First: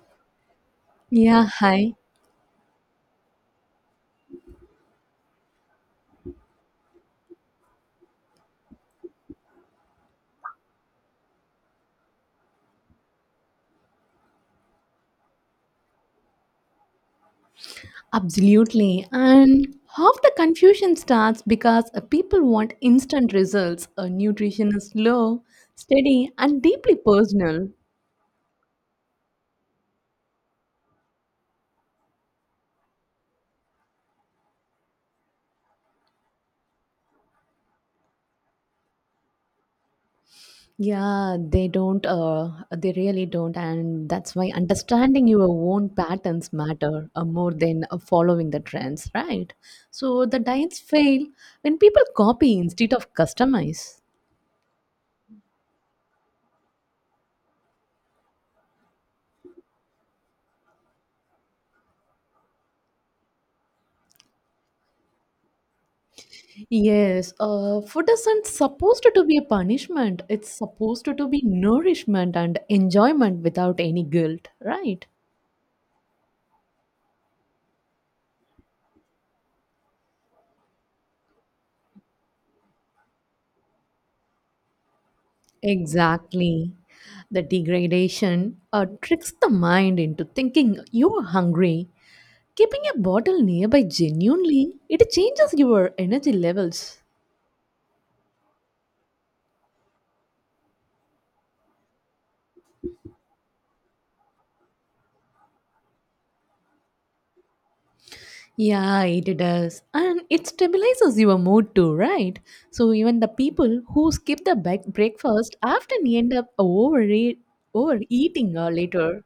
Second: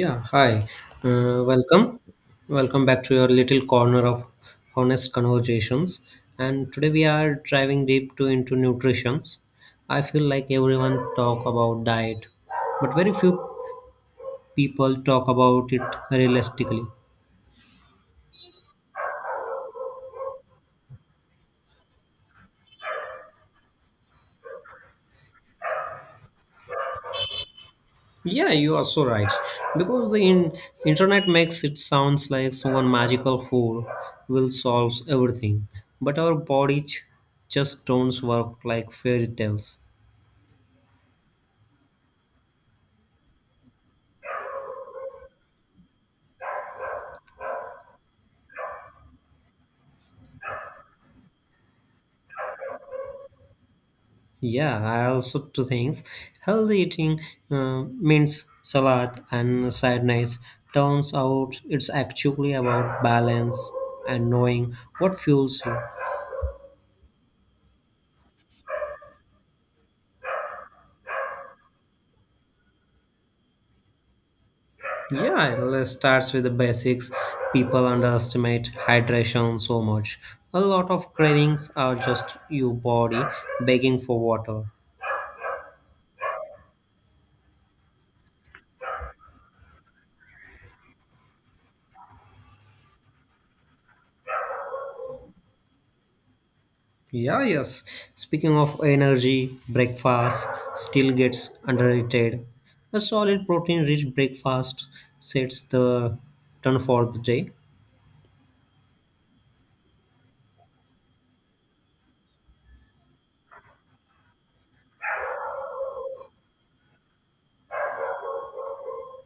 Yeah, hi. Uh, Yeah, hi. welcome. Welcome back to your little corner of honest conversations. And today we are driving deep to into nutrition. I feel like everyone talk about diet, but very few people talk about it realistically. Absolutely. And half the confusion starts because people want instant results. Nutrition is slow, steady, and deeply personal. Yeah, you are so right. Because the internet makes it sounds like someone magical fool will solve everything, but our body just don't work like fairy tales. Yeah, they don't, they really don't. And that's why understanding your own patterns matter more than following the trends, right? So the diets fail when people copy instead of customize. Yeah, I also two things. Healthy eating means salad and side nights. Turns out it's actually about balance and knowing what fuels you. Yes, food isn't supposed to be a punishment. It's supposed to be nourishment and enjoyment without any guilt, right? Yeah, it starts with the basics. People underestimate hydration so much. A lot of cravings are just your body begging for water. Exactly. The degradation tricks the mind into thinking you're hungry. Keeping a bottle nearby genuinely, it changes your energy levels. Yeah, yes. Speaking of energy, breakfast still gets underrated. A solid protein rich breakfast sets the tone for the day. Yeah, it does. And it stabilizes your mood too, right? So even the people who skip the breakfast often end up overeating later.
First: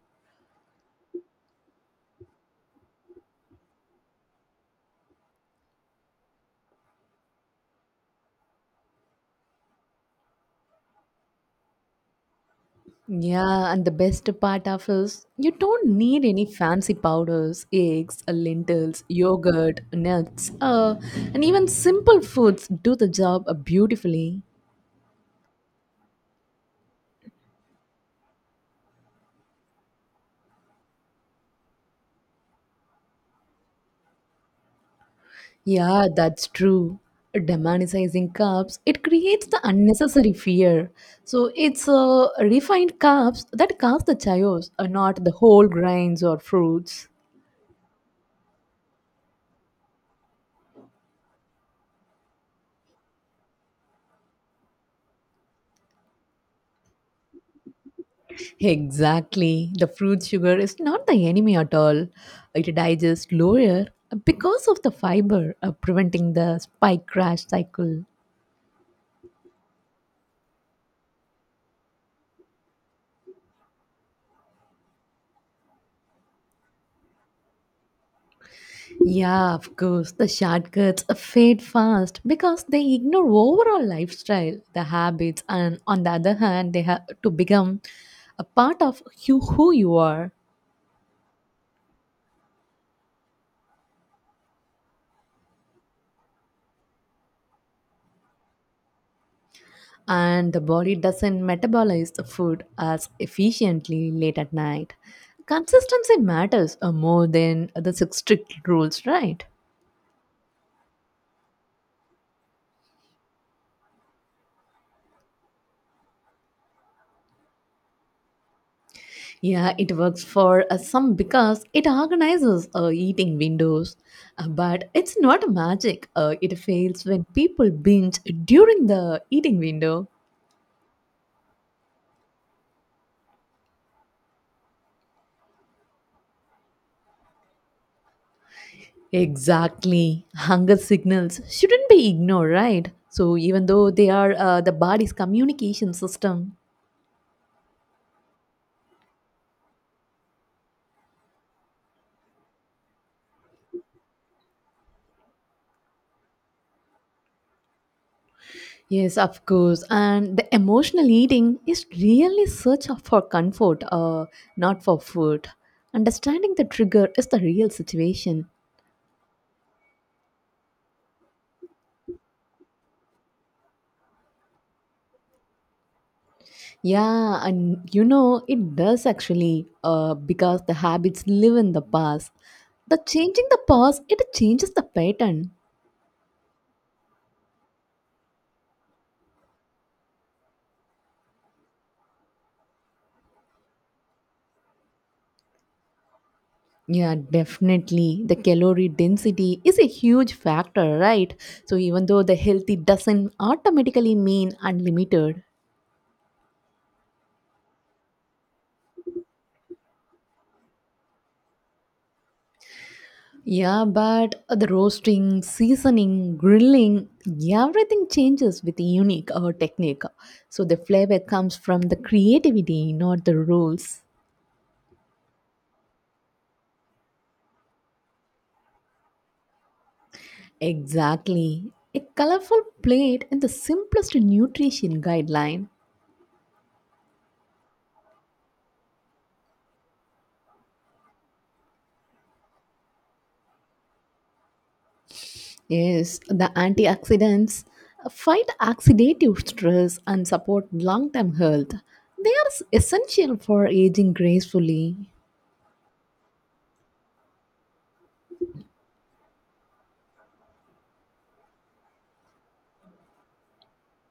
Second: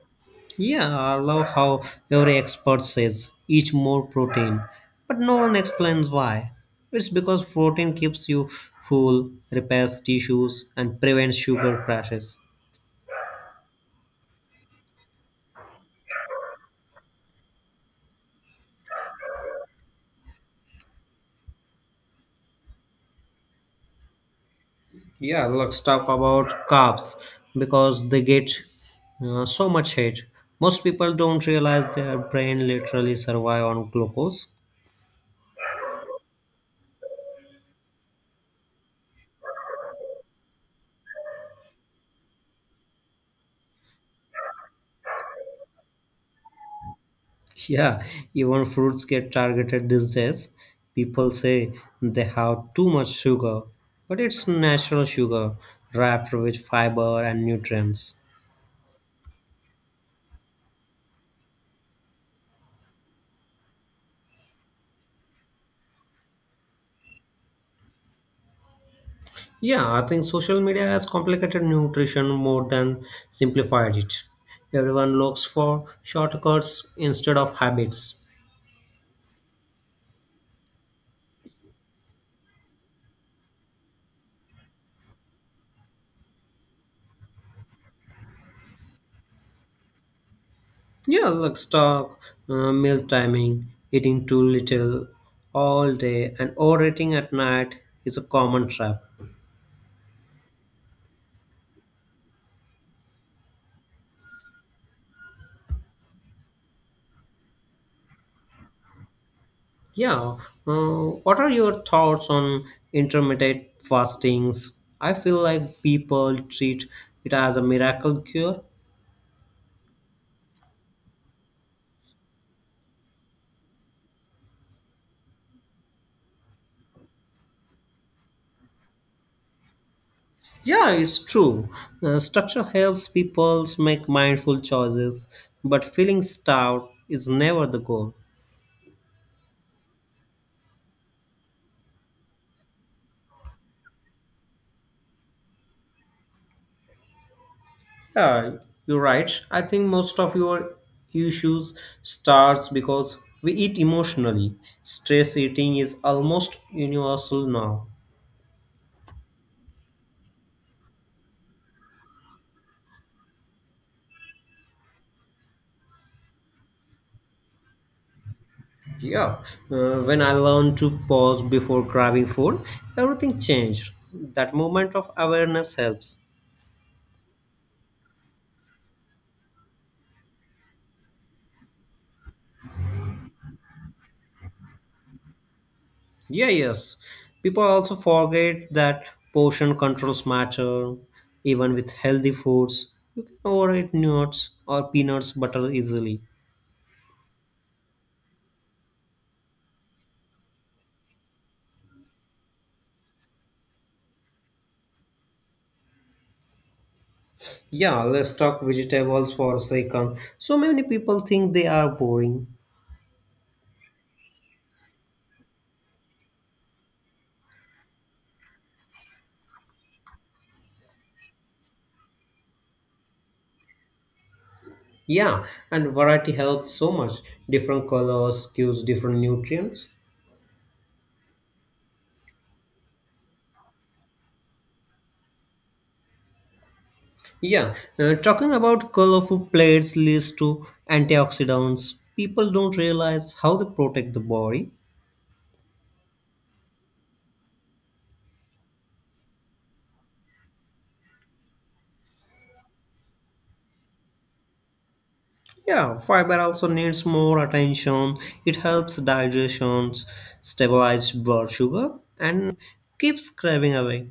Yeah, I love how every expert says eat more protein, but no one explains why. It's because protein keeps you full, repairs tissues, and prevents sugar crashes. Yeah, and the best part of is you don't need any fancy powders, eggs, lentils, yogurt, nuts, and even simple foods do the job beautifully. Yeah, let's talk about carbs because they get so much hate. Most people don't realize their brain literally survive on glucose. Yeah, that's true. Demonizing carbs, it creates the unnecessary fear. So it's refined carbs that cause the chaos, not the whole grains or fruits. Yeah, even fruits get targeted these days. People say they have too much sugar, but it's natural sugar wrapped with fiber and nutrients. Exactly. The fruit sugar is not the enemy at all. It digests lower because of the fiber, preventing the spike crash cycle. Yeah, I think social media has complicated nutrition more than simplified it. Everyone looks for shortcuts instead of habits. Yeah, of course. The shortcuts fade fast because they ignore overall lifestyle, the habits, and on the other hand, they have to become a part of you, who you are. Yeah, like stock, meal timing, eating too little all day, and overeating at night is a common trap. And the body doesn't metabolize the food as efficiently late at night. Consistency matters more than the strict rules, right? Yeah, uh, what are your thoughts on intermittent fastings? I feel like people treat it as a miracle cure. Yeah, it works for some because it organizes eating windows, but it's not magic. It fails when people binge during the eating window. Yeah, it's true. Structure helps people make mindful choices, but feeling starved is never the goal. Exactly. Hunger signals shouldn't be ignored, right? So, even though they are the body's communication system. Yeah, you're right. I think most of your issues starts because we eat emotionally. Stress eating is almost universal now. Yes, of course. And the emotional eating is really for comfort, not for food. Understanding the trigger is the real situation. Yeah, when I learned to pause before grabbing food, everything changed. That moment of awareness helps. Yeah, and you know, it does actually, because the habits live in the past. The changing the past, it changes the pattern. Yeah, yes. People also forget that portion controls matter. Even with healthy foods, you can overeat nuts or peanuts butter easily. Yeah, definitely. The calorie density is a huge factor, right? So even though the healthy doesn't automatically mean unlimited. Yeah, let's talk vegetables for a second. So many people think they are boring. Yeah, but the roasting, seasoning, grilling, everything changes with a unique technique. So the flavor comes from the creativity, not the rules. Yeah, and variety helps so much. Different colors gives different nutrients. Exactly. A colorful plate and the simplest nutrition guideline Yeah, talking about colorful plates leads to antioxidants. People don't realize how they protect the body. is the antioxidants fight oxidative stress and support long-term health. They are essential for aging gracefully. Yeah, fiber also needs more attention. It helps digestion, stabilize blood sugar, and keeps craving away.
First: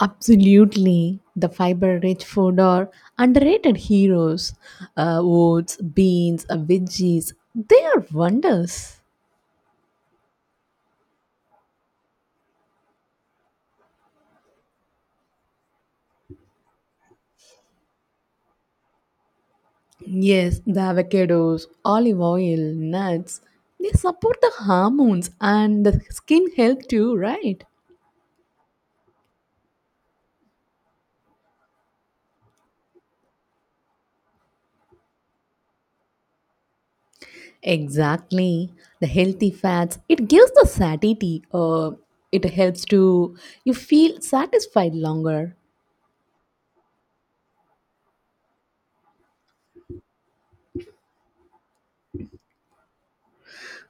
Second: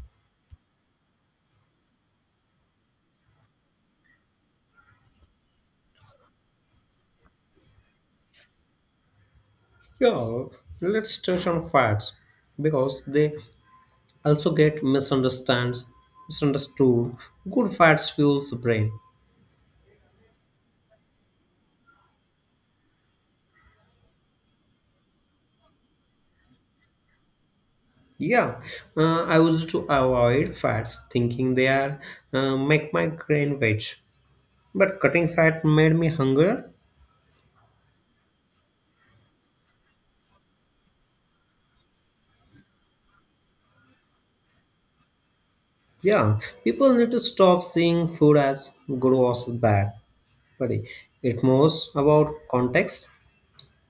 Absolutely. The fiber-rich food are underrated heroes. Oats, beans, veggies, they are wonders. Yeah, let's touch on facts because they also get misunderstands misunderstood. Good fats fuels the brain. Yes, the avocados, olive oil, nuts, they support the hormones and the skin health too, right? Yeah, I used to avoid fats thinking they are make my brain rich, but cutting fat made me hunger. Exactly. The healthy fats, it gives the satiety. It helps to you feel satisfied longer. Yeah, people need to stop seeing food as good or bad, but it most about context.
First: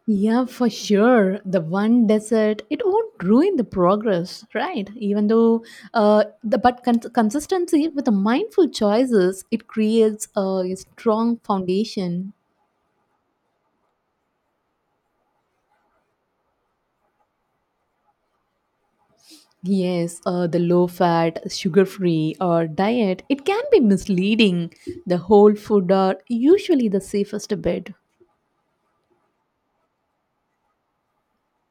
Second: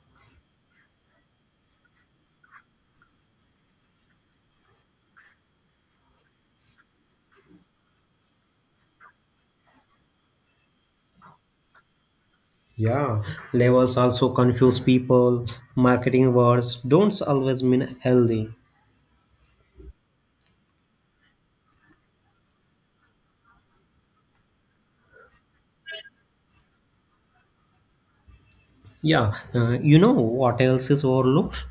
Yeah, for sure. The one dessert, it won't ruin the progress, right? Even though the but consistency with the mindful choices, it creates a strong foundation. Yeah, labels also confuse people. Marketing words don't always mean healthy. Yes, the low fat, sugar free or diet, it can be misleading. The whole food are usually the safest bet. Yeah, you know what else is overlooked?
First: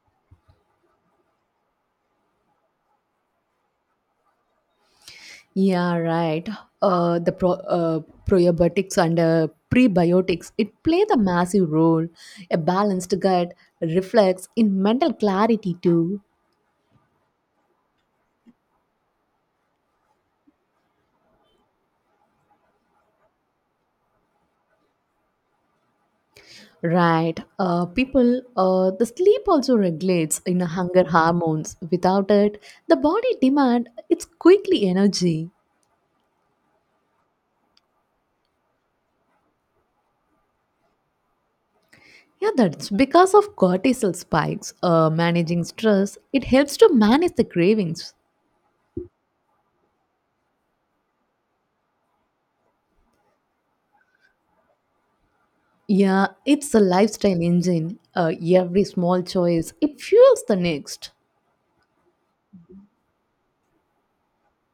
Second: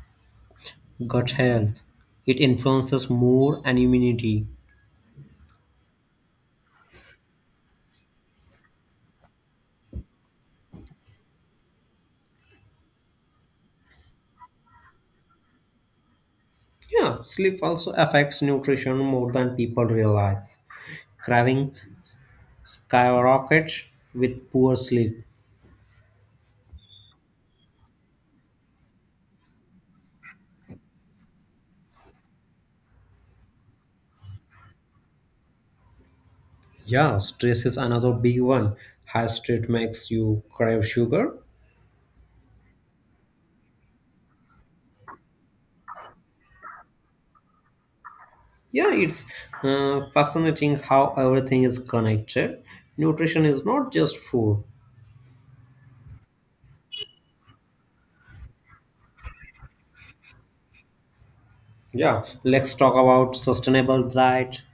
Gut health. It influences mood and immunity. Yeah, right. Uh, the pro- uh, probiotics and prebiotics, it play the massive role. A balanced gut reflects in mental clarity too. Yeah, sleep also affects nutrition more than people realize. Craving s- skyrockets with poor sleep. Right. The sleep also regulates in hunger hormones. Without it, the body demand it's quickly energy. Yeah, stress is another big one. High stress makes you crave sugar. Yeah, that's because of cortisol spikes. Managing stress, it helps to manage the cravings. Yeah, it's fascinating how everything is connected. Nutrition is not just food. Yeah, it's a lifestyle engine. Every small choice, it fuels the next. Yeah, let's talk about sustainable diet.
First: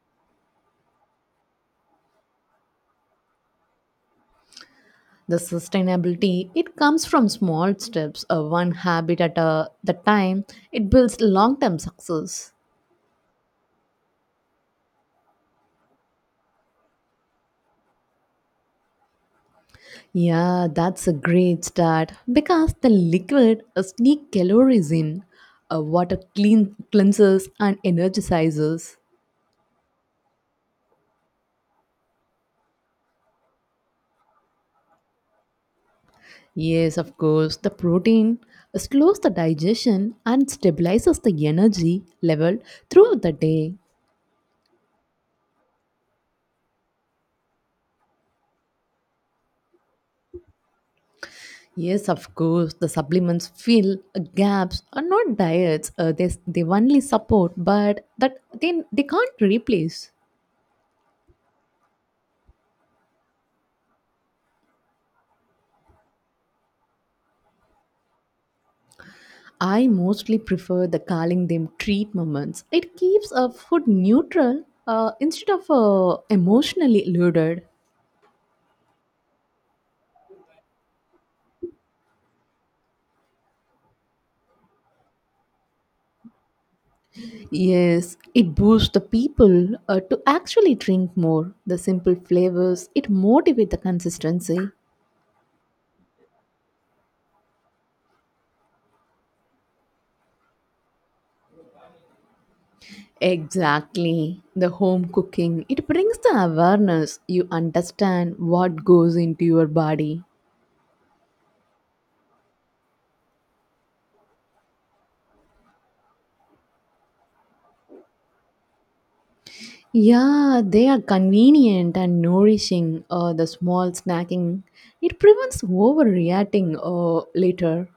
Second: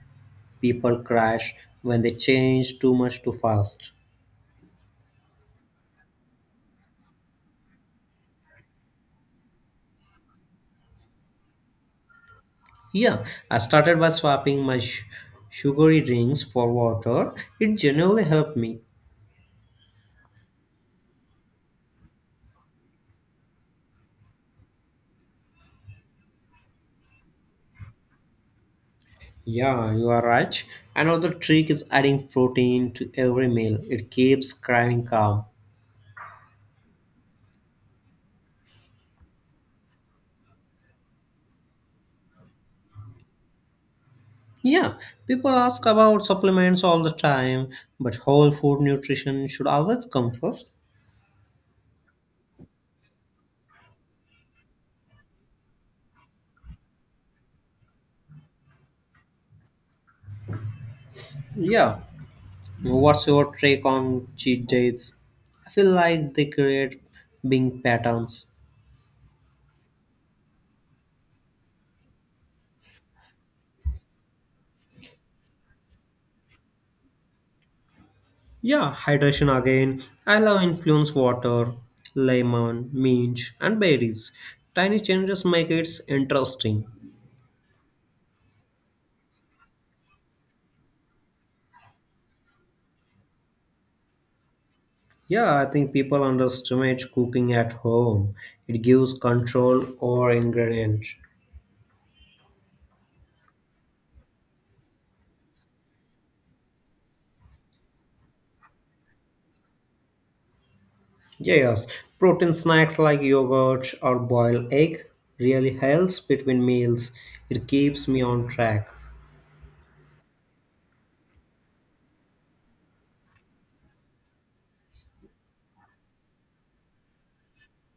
People crash when they change too much too fast. The sustainability, it comes from small steps, one habit at a the time. It builds long-term success. Yeah, I started by swapping my sugary drinks for water. It genuinely helped me. Yeah, that's a great start because the liquid sneak calories in. Water clean cleanses and energizes. Yeah, you are right. Another trick is adding protein to every meal. It keeps craving calm. Yes, of course. The protein slows the digestion and stabilizes the energy level throughout the day. Yeah, people ask about supplements all the time, but whole food nutrition should always come first. Yes, of course. The supplements fill gaps are not diets. They, only support, but that they, can't replace. Yeah, what's your take on cheat days? I feel like they create being patterns. I mostly prefer the calling them treat moments. It keeps a food neutral instead of emotionally loaded. Yeah, hydration again. I love influence water, lemon, mint, and berries. Tiny changes make it interesting. Yes, it boosts the people to actually drink more. The simple flavors, it motivates the consistency. Yeah, I think people underestimate cooking at home. It gives control over ingredient. Exactly. The home cooking, it brings the awareness. You understand what goes into your body. Yes, protein snacks like yogurt or boiled egg really helps between meals. It keeps me on track. Yeah, they are convenient and nourishing. The small snacking, it prevents overreacting later.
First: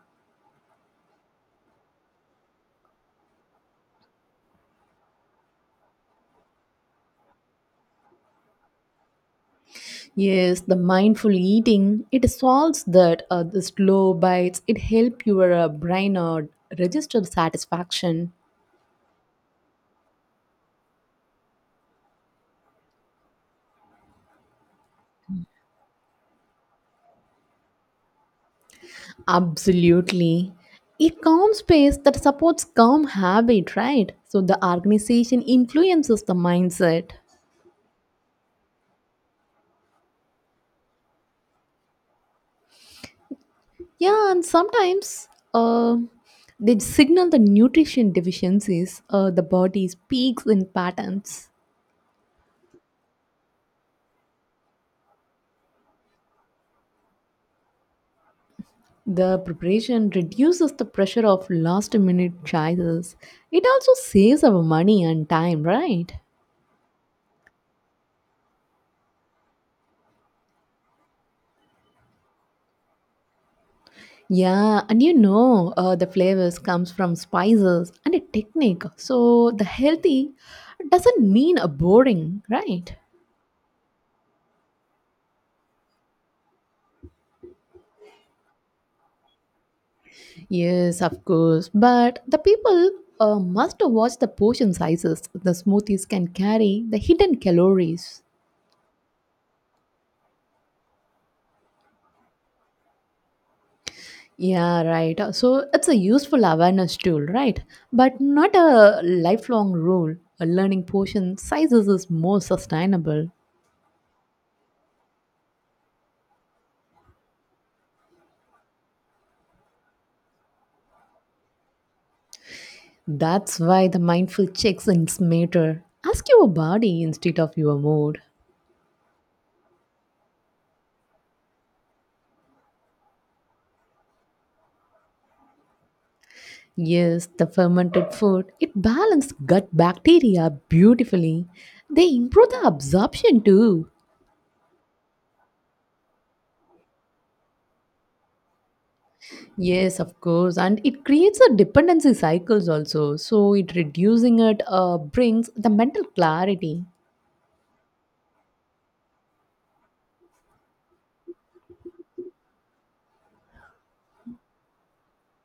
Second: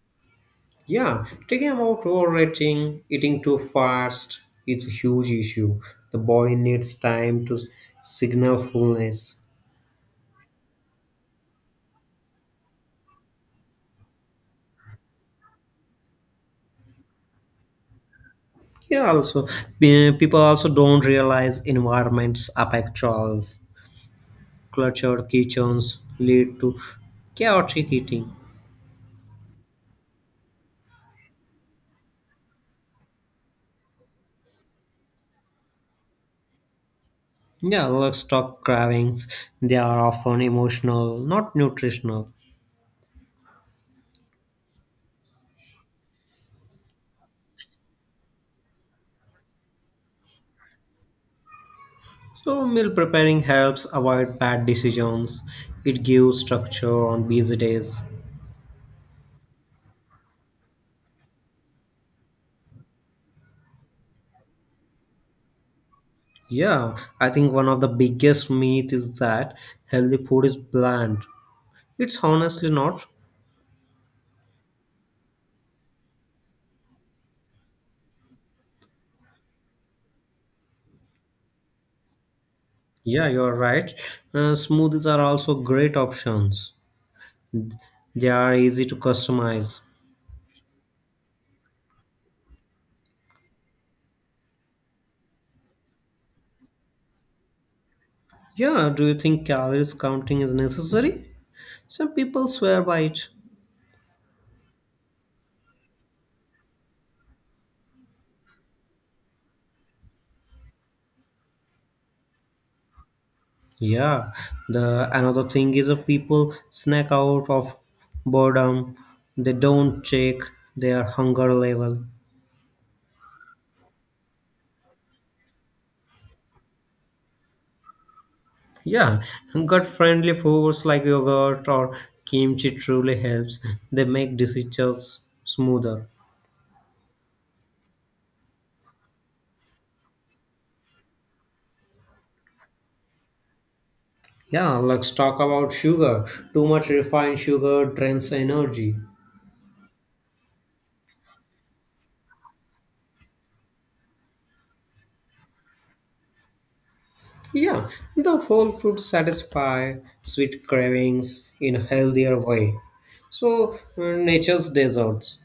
Yeah, talking about overeating, eating too fast, it's a huge issue. The body needs time to signal fullness. Yes, the mindful eating, it solves that the slow bites, it help your brain register satisfaction. Yeah, also, people also don't realize environments affect choice. Cluttered kitchens lead to chaotic eating. Absolutely. It calm space that supports calm habit, right? So the organization influences the mindset. Yeah, livestock cravings, they are often emotional, not nutritional. Yeah, and sometimes they signal the nutrition deficiencies. The body speaks in patterns. So meal preparing helps avoid bad decisions. It gives structure on busy days. The preparation reduces the pressure of last minute choices. It also saves our money and time, right? Yeah, I think one of the biggest myth is that healthy food is bland. It's honestly not. Yeah, and you know the flavors comes from spices and a technique. So the healthy doesn't mean a boring, right? Yeah, you're right. Smoothies are also great options. They are easy to customize. Yes, of course. But the people must watch the portion sizes. The smoothies can carry the hidden calories. Yeah, do you think calories counting is necessary? Some people swear by it. Yeah, right. So it's a useful awareness tool, right? But not a lifelong rule. A learning portion sizes is more sustainable. Yeah, the another thing is if people snack out of boredom, they don't check their hunger level. That's why the mindful checks ins matter. Ask your body instead of your mood. Yeah, gut friendly foods like yogurt or kimchi truly helps. They make decisions smoother. Yes, the fermented food, it balances gut bacteria beautifully. They improve the absorption too. Yeah, let's talk about sugar. Too much refined sugar drains energy. Yes, of course, and it creates a dependency cycles also. So it reducing it brings the mental clarity. Yeah, the whole fruits satisfy sweet cravings in a healthier way. So, nature's desserts.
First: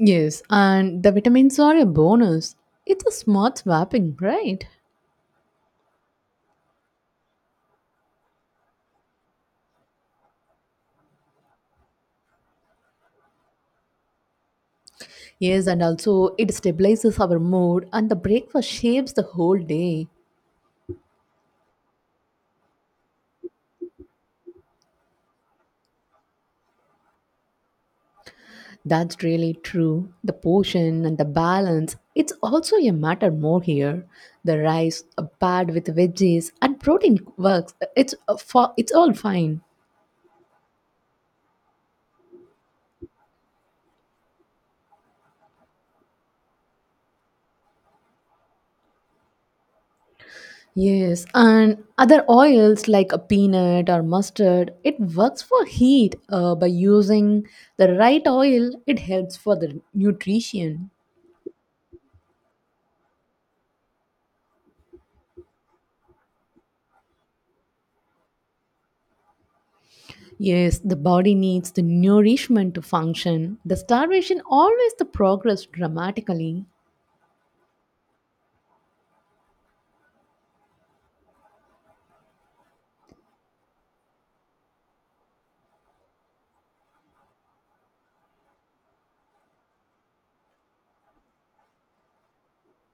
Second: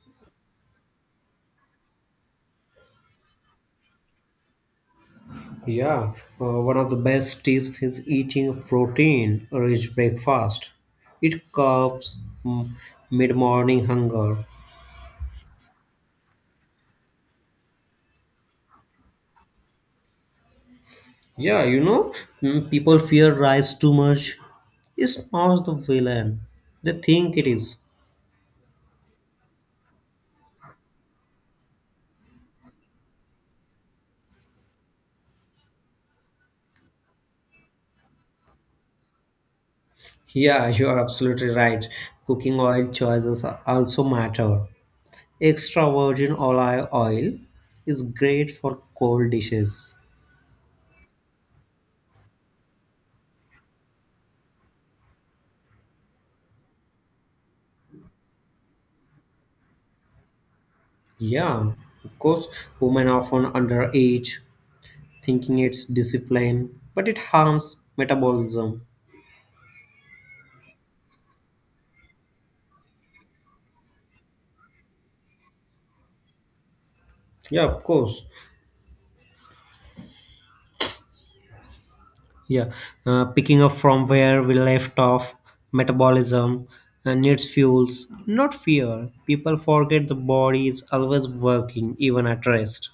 Yes, and the vitamins are a bonus. It's a smart swapping, right? Yeah, one of the best tips is eating protein-rich breakfast. It curbs mm, mid-morning hunger. Yes, and also it stabilizes our mood and the breakfast shapes the whole day. Yeah, people fear rice too much. It's not the villain. They think it is. That's really true. The portion and the balance, it's also a matter more here. The rice paired with veggies and protein works. It's for it's all fine. Yeah, you are absolutely right. Cooking oil choices also matter. Extra virgin olive oil is great for cold dishes. Yes, and other oils like a peanut or mustard, it works for heat. By using the right oil, it helps for the nutrition. Yeah, of course, women often underage thinking it's discipline, but it harms metabolism. Yes, the body needs the nourishment to function. The starvation always the progress dramatically. Yeah, of course. Yeah, picking up from where we left off, metabolism needs fuels, not fear. People forget the body is always working, even at rest.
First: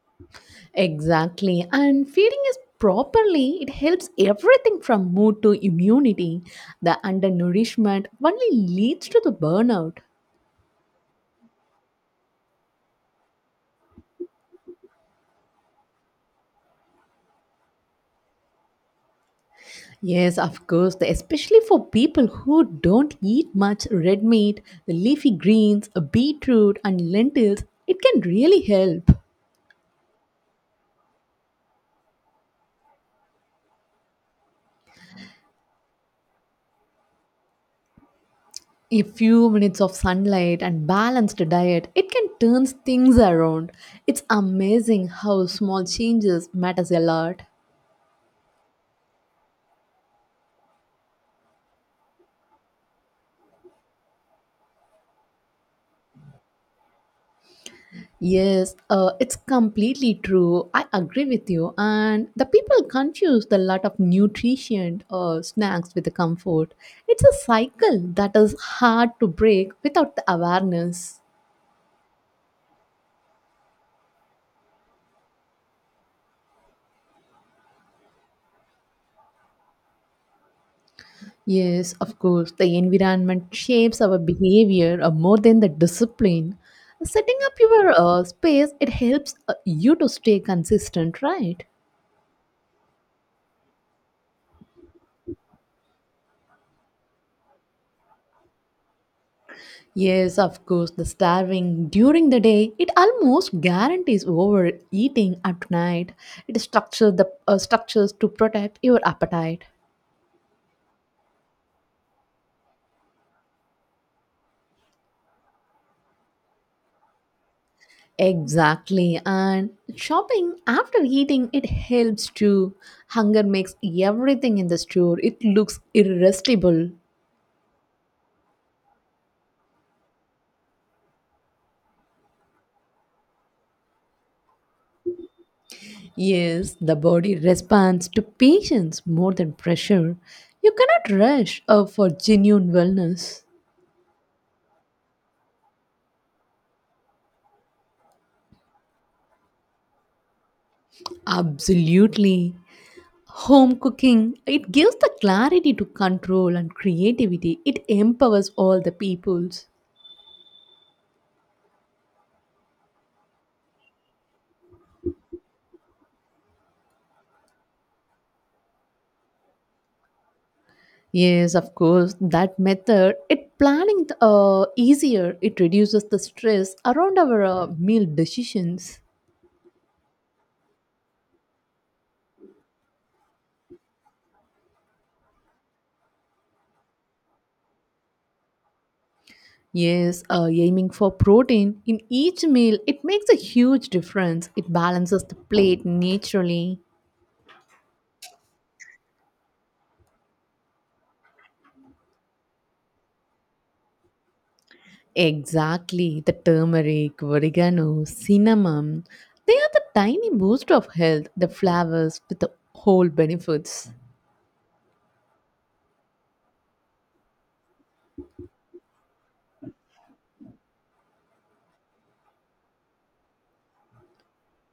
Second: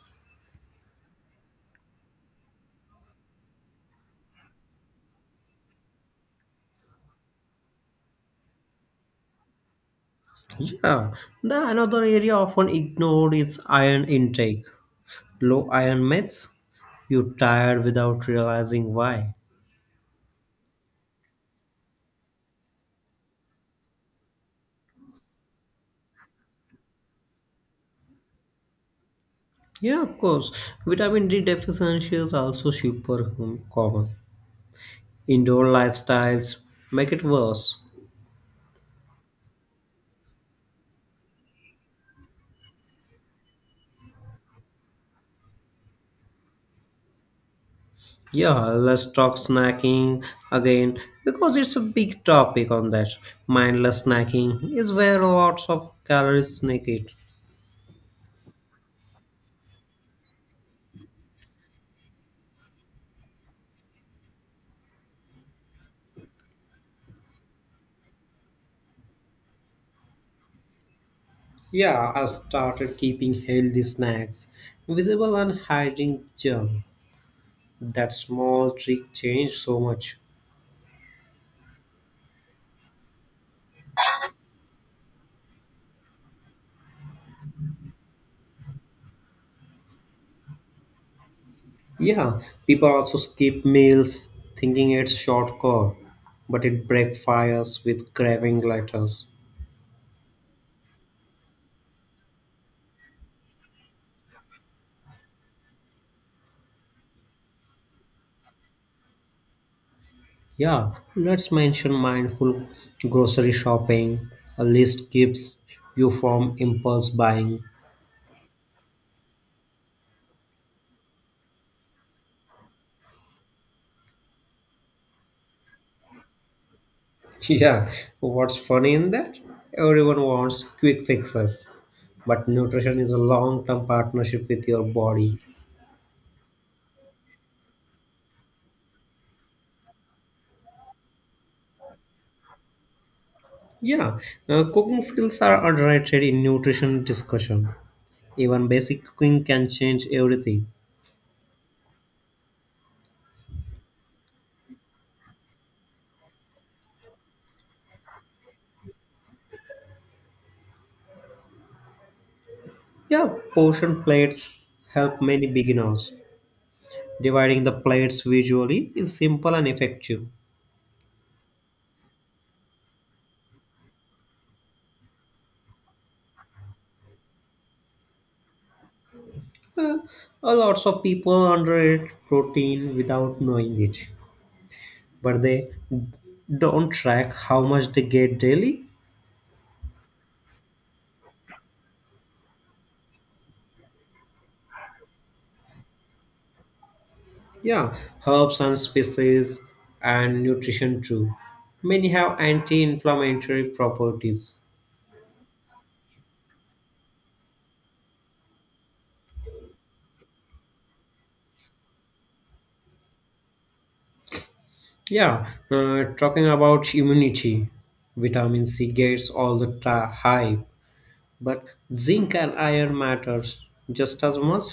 Exactly, and feeding is properly, it helps everything from mood to immunity. The undernourishment only leads to the burnout. Yeah, the another area often ignored is iron intake. Low iron myths, you tired without realizing why. Yes, of course. The- Especially for people who don't eat much red meat, the leafy greens, a beetroot, and lentils, it can really help. Yeah, of course. Vitamin D deficiency is also super common. Indoor lifestyles make it worse. A few minutes of sunlight and balanced diet, it can turn things around. It's amazing how small changes matters a lot. Yeah, let's talk snacking again because it's a big topic on that. Mindless snacking is where lots of calories sneak it. Yes, it's completely true. I agree with you. And the people confuse the lot of nutrition or snacks with the comfort. It's a cycle that is hard to break without the awareness. Yeah, I started keeping healthy snacks visible and hiding junk. That small trick changed so much. Yes, of course, the environment shapes our behavior more than the discipline. Setting up your space, it helps you to stay consistent, right? Yeah, people also skip meals thinking it's shortcut, but it breaks fires with craving letters. Yes, of course, the starving during the day, it almost guarantees overeating at night. It structures the structures to protect your appetite. Yeah, let's mention mindful grocery shopping. A list keeps you from impulse buying. Exactly, and shopping after eating it helps too. Hunger makes everything in the store. It looks irresistible. Yeah, what's funny in that? Everyone wants quick fixes, but nutrition is a long term partnership with your body. Yes, the body responds to patience more than pressure. You cannot rush for genuine wellness. Yeah, cooking skills are underrated in nutrition discussion. Even basic cooking can change everything. Absolutely. Home cooking, it gives the clarity to control and creativity. It empowers all the peoples. Yeah, portion plates help many beginners. Dividing the plates visually is simple and effective. Yes, of course, that method, it planning easier. It reduces the stress around our meal decisions. Uh, Lots of people underrate protein without knowing it, but they don't track how much they get daily. Yes, aiming for protein in each meal, it makes a huge difference. It balances the plate naturally. Yeah, herbs and spices and nutrition too. Many have anti inflammatory properties. Exactly. The turmeric, oregano, cinnamon, they are the tiny boost of health, the flavors with the whole benefits. Yeah, talking about immunity, vitamin C gets all the hype, but zinc and iron matters just as much.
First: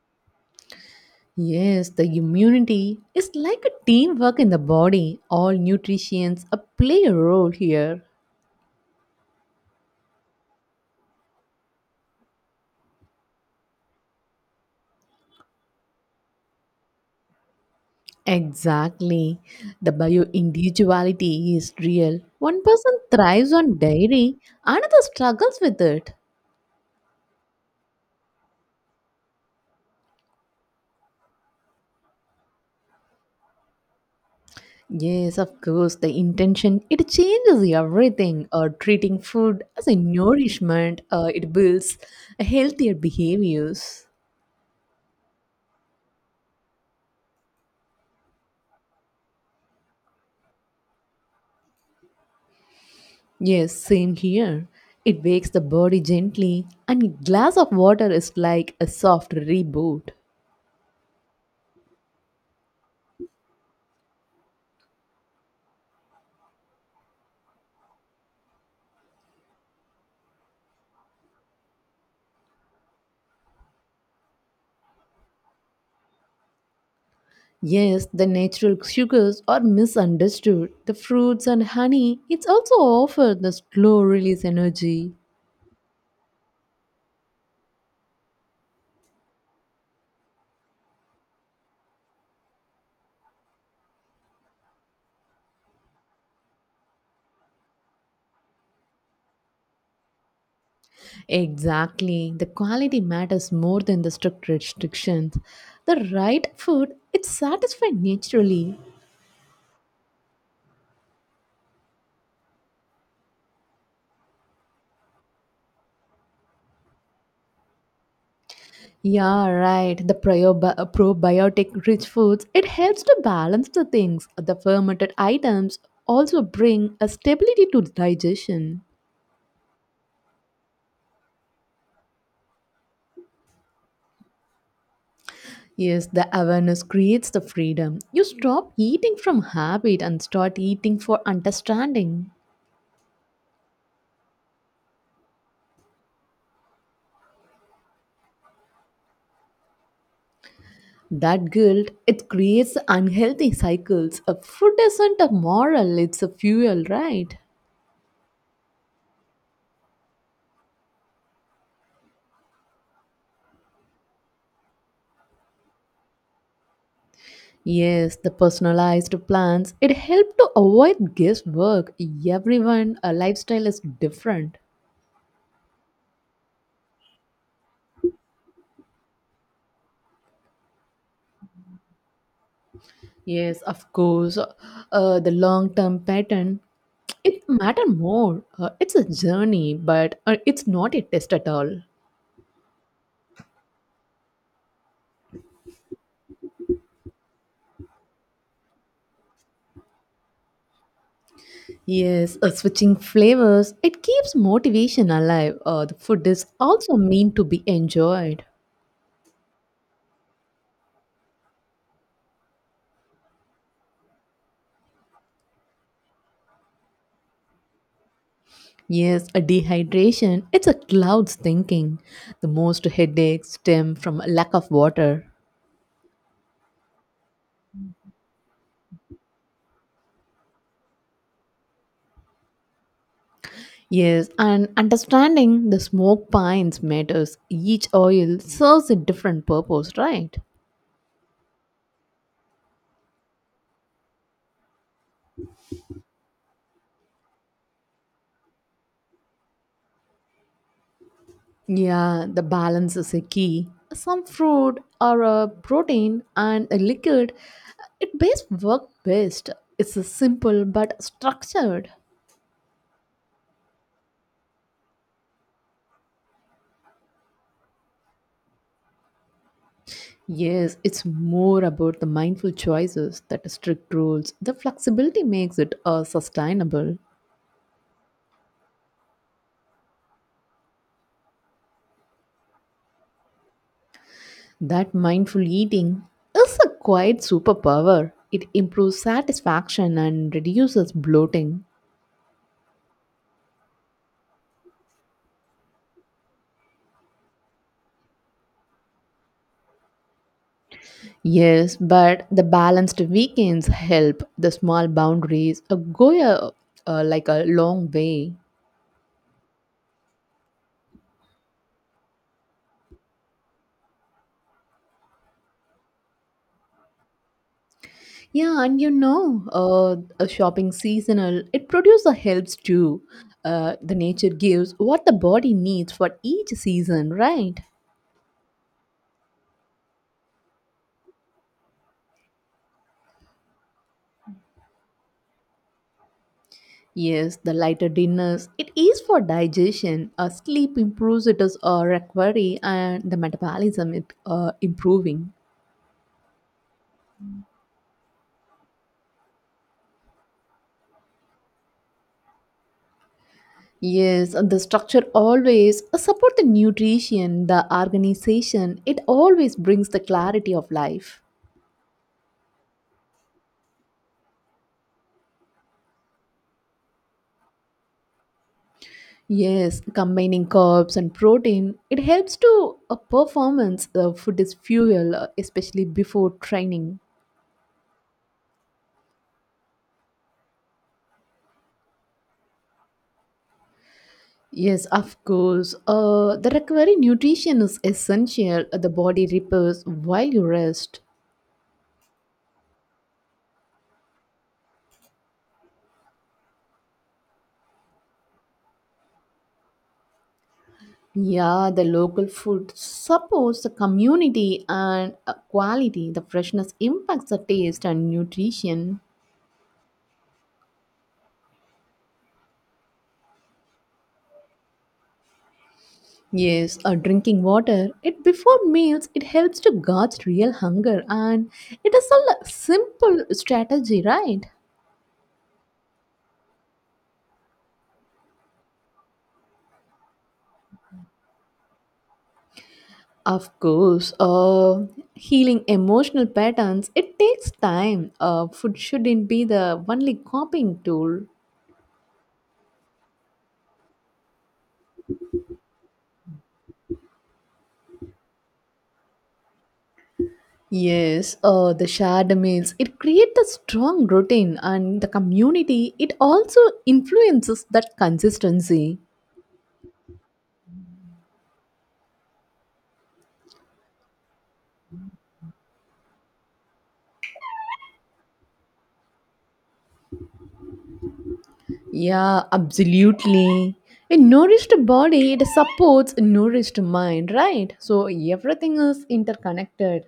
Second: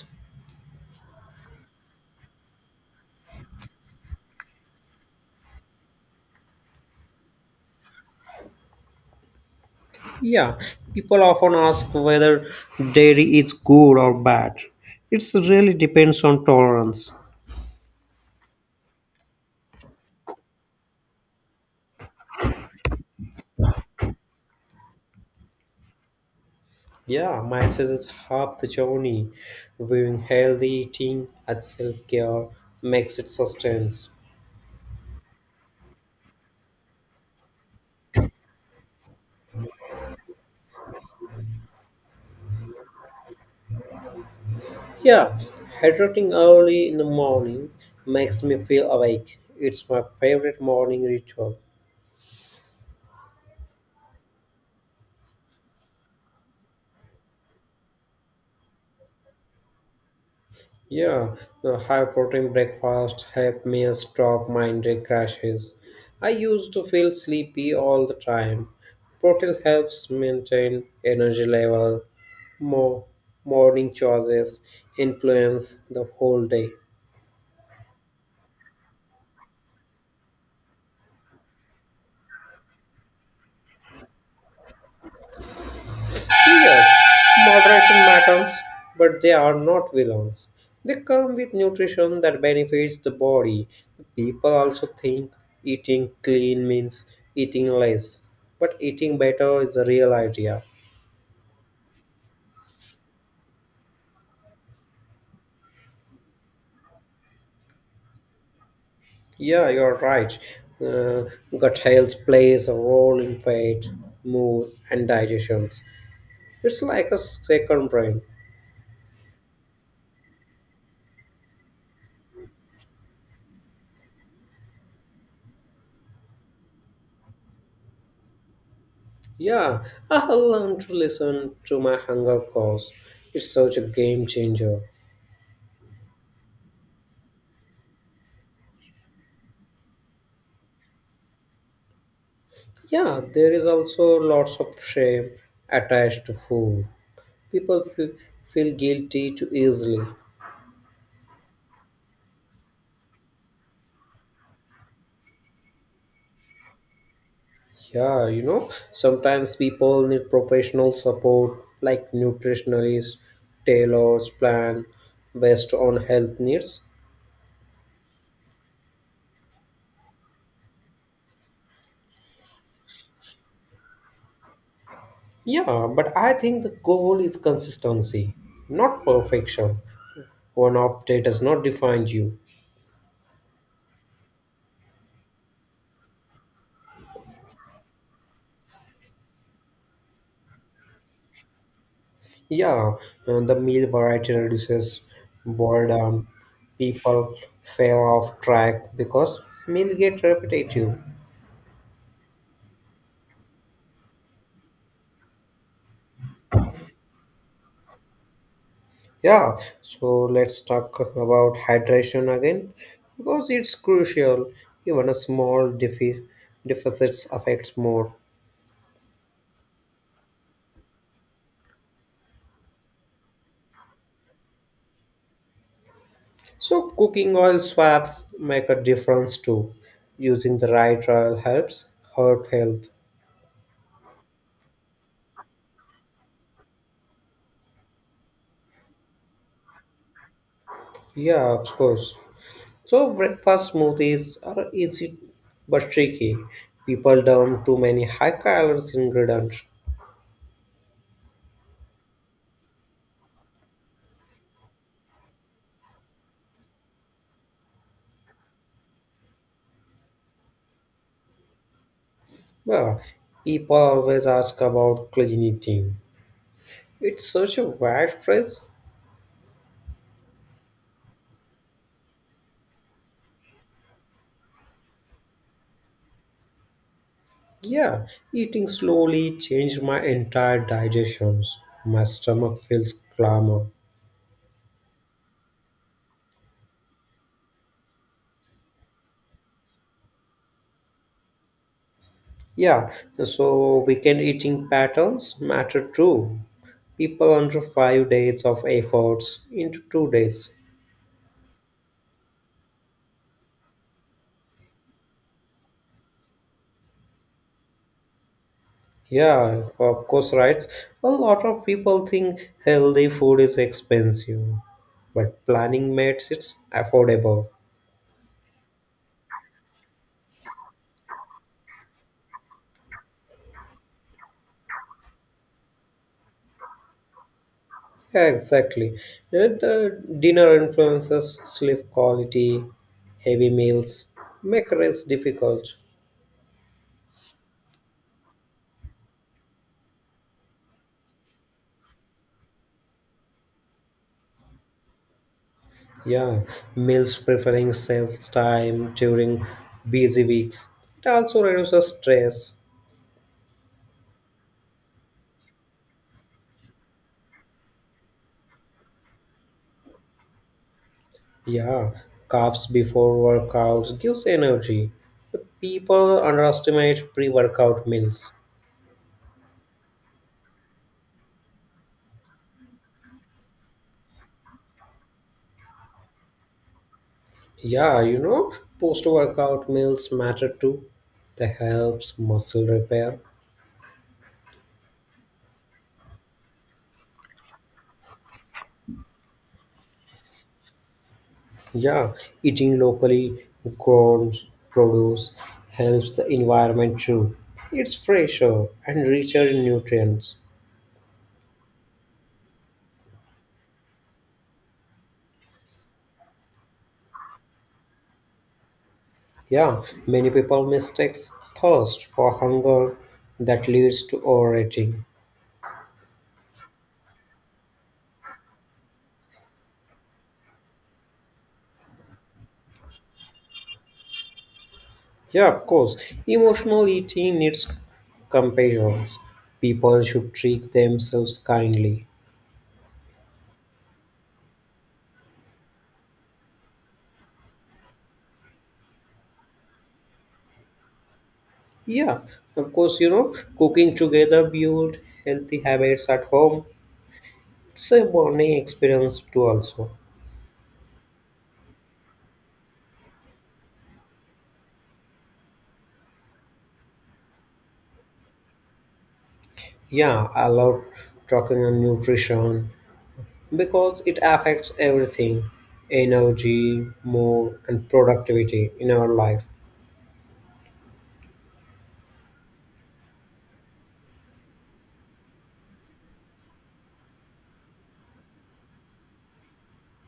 Yes, the immunity is like a teamwork in the body. All nutrients play a role here. Yeah, people often ask whether dairy is good or bad. It really depends on tolerance. Exactly. The bio individuality is real. One person thrives on dairy, another struggles with it. Yeah, mindset is half the journey. Viewing healthy eating as self care makes it sustains. Yes, of course, the intention it changes everything. Treating food as a nourishment, it builds healthier behaviors. Yeah, hydrating early in the morning makes me feel awake. It's my favorite morning ritual. Yes, same here. It wakes the body gently, and a glass of water is like a soft reboot. Yeah, the high protein breakfast helped me stop migraine crashes. I used to feel sleepy all the time. Protein helps maintain energy level. More morning choices influence the whole day. Yes, the natural sugars are misunderstood. The fruits and honey, it's also offer the slow release energy. Yes, moderation matters, but they are not villains. They come with nutrition that benefits the body. People also think eating clean means eating less, but eating better is the real idea. Exactly. The quality matters more than the strict restrictions. The right food, it's satisfied naturally. Yeah, you're right. Uh, Gut health plays a role in weight, mood, and digestion. It's like a second brain. Yeah, right. The probiotic rich foods, it helps to balance the things. The fermented items also bring a stability to the digestion. Yeah, I have learned to listen to my hunger calls. It's such a game changer. Yes, the awareness creates the freedom. You stop eating from habit and start eating for understanding. Yeah, there is also lots of shame attached to food. People feel guilty too easily. That guilt, it creates unhealthy cycles. A food isn't a moral, it's a fuel, right? Yeah, sometimes people need professional support like nutritionists, tailors, plan based on health needs. Yes, the personalized plans, it helped to avoid guesswork. Everyone, a lifestyle is different. Yeah, but I think the goal is consistency, not perfection. One update does not define you. Yes, of course. The long-term pattern, it matter more. It's a journey, but it's not a test at all. Yeah, the meal variety reduces boredom. People fail off track because meal get repetitive. Yes, switching flavors, it keeps motivation alive. The food is also meant to be enjoyed. Yeah, so let's talk about hydration again because it's crucial. Even a small deficits affects more. Yes, a dehydration, it's a cloud's thinking. The most headaches stem from a lack of water. So cooking oil swaps make a difference too. Using the right oil helps heart health. Yes, and understanding the smoke pines matters. Each oil serves a different purpose, right? Yeah, of course. So breakfast smoothies are easy but tricky. People dump too many high calories ingredients. Yeah, the balance is a key. Some fruit or a protein and a liquid, it best work best. It's a simple but structured. Yeah, people always ask about clean eating. It's such a wide phrase. Yes, it's more about the mindful choices, that strict rules. The flexibility makes it sustainable. Yeah, eating slowly changed my entire digestions. My stomach feels clamor. That mindful eating is a quite superpower. It improves satisfaction and reduces bloating. Yeah, so weekend eating patterns matter too. People under 5 days of efforts into 2 days. Yes, but the balanced weekends help. The small boundaries like a long way. Yeah, of course, right. A lot of people think healthy food is expensive, but planning makes it affordable. Yeah, and you know, a shopping seasonal, it produces helps too. The nature gives what the body needs for each season, right? Yeah, exactly. The dinner influences sleep quality, heavy meals make rest difficult. Yes, the lighter dinners, it is for digestion. Sleep improves it as a recovery and the metabolism it improving. Yeah, meals preferring self time during busy weeks. It also reduces stress. Yes, and the structure always support the nutrition, the organization. It always brings the clarity of life. Yeah, carbs before workouts gives energy. People underestimate pre-workout meals. Yes, combining carbs and protein, it helps to a performance. Food is fuel, especially before training. Yeah, post-workout meals matter too. That helps muscle repair. Yes, of course. The recovery nutrition is essential. The body repairs while you rest. Yeah, eating locally grown produce helps the environment too. It's fresher and richer in nutrients. Yeah, the local food supports the community and quality. The freshness impacts the taste and nutrition. Yeah, many people mistakes thirst for hunger that leads to overeating. Yes, drinking water. It before meals. It helps to gauge real hunger, and it is a simple strategy, right? Yeah, of course. Emotional eating needs compassion. People should treat themselves kindly. Of course, healing emotional patterns. It takes time. Food shouldn't be the only coping tool. Yeah, of course, cooking together build healthy habits at home. It's a bonding experience too also. Yes, the shared meals. It creates a strong routine, and the community. It also influences that consistency. Yeah, I love talking on nutrition because it affects everything. Energy, mood and productivity in our life. Yeah, absolutely. A nourished body, it supports a nourished mind, right? So everything is interconnected.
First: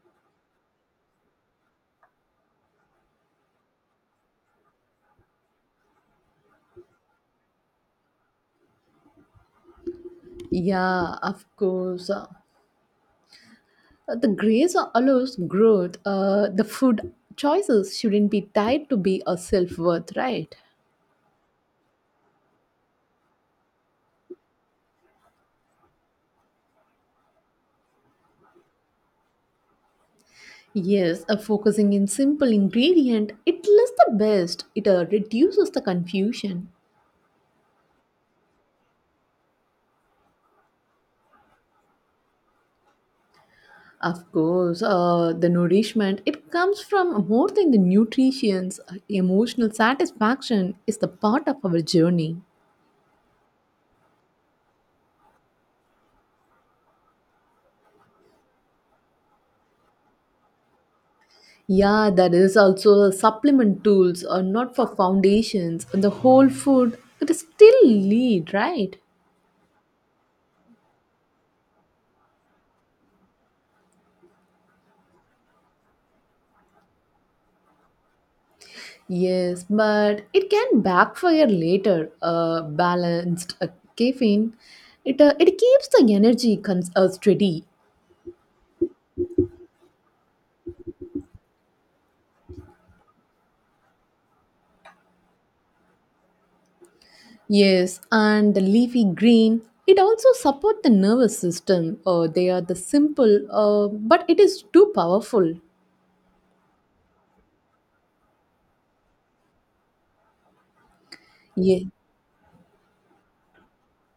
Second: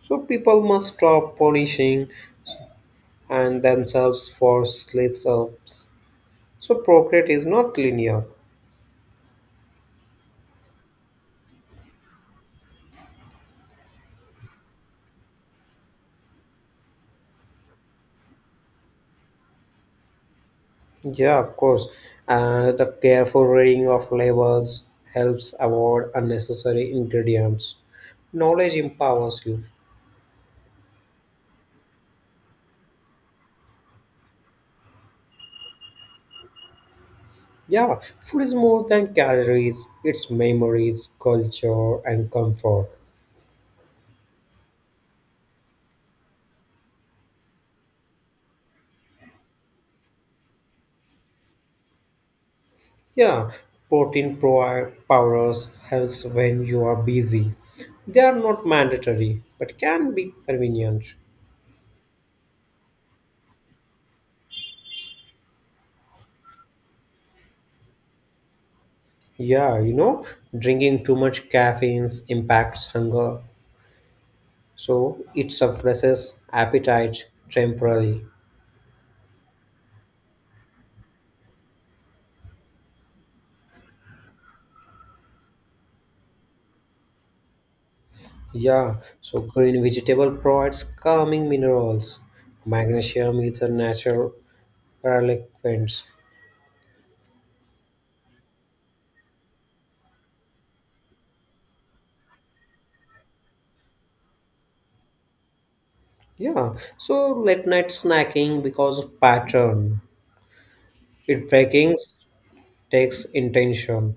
So people must stop punishing and themselves for slips ups. So procreate is not linear. Yeah, of course. The grace allows growth. The food choices shouldn't be tied to be a self worth, right? Yeah, of course. And the careful reading of labels helps avoid unnecessary ingredients. Knowledge empowers you. Yes, focusing in simple ingredient, it lists the best. It reduces the confusion. Yeah, food is more than calories, it's memories, culture, and comfort. Of course, the nourishment it comes from more than the nutrients. Emotional satisfaction is the part of our journey. Yeah, protein provide powders helps when you are busy. They are not mandatory, but can be convenient. Yeah, that is also supplement tools are not for foundations. And the whole food it is still lead, right? Yeah, drinking too much caffeine impacts hunger. So it suppresses appetite temporarily. Yes, but it can backfire later. Balanced caffeine, it keeps the energy steady. Yeah, so green vegetable provides calming minerals. Magnesium is a natural reliquent. Yes, and the leafy green. It also support the nervous system. They are the simple, but it is too powerful. Yeah, so late night snacking because of pattern. It Yeah. breaking takes intention.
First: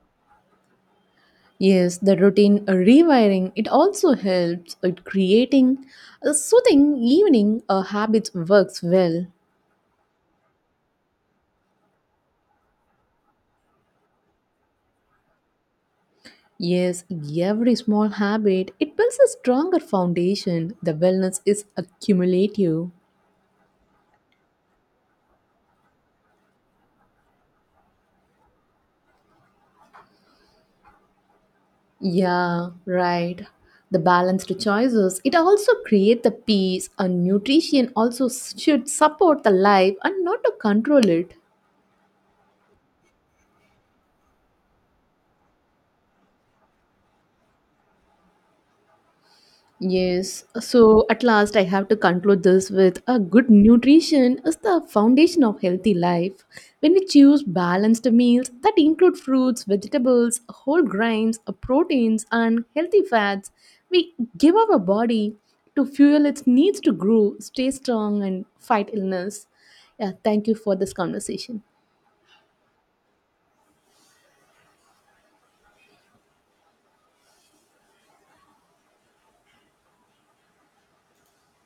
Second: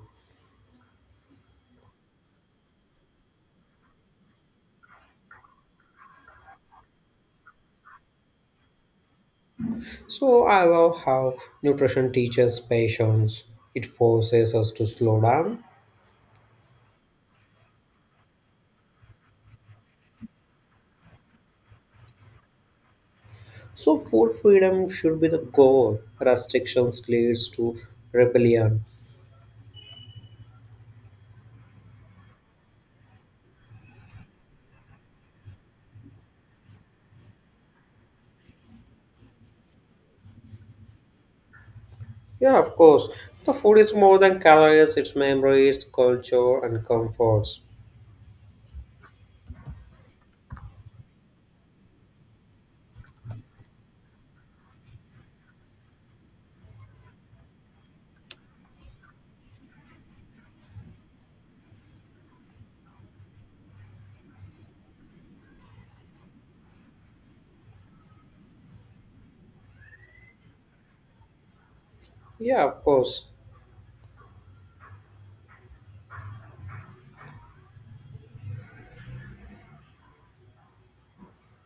Yes, the routine rewiring. It also helps at creating a soothing evening. A habits works well. So I love how nutrition teaches patience. It forces us to slow down. Yes, every small habit it builds a stronger foundation. The wellness is accumulative. So food freedom should be the goal. Restrictions leads to rebellion. Yeah, right. The balanced choices. It also create the peace and nutrition also should support the life and not to control it. Yeah, of course. The food is more than calories, it's memories, culture, and comforts. Yes, so at last I have to conclude this with a good nutrition is the foundation of healthy life. When we choose balanced meals that include fruits, vegetables, whole grains, proteins, and healthy fats, we give our body to fuel its needs to grow, stay strong, and fight illness. Yeah, thank you for this conversation. Yeah, of course.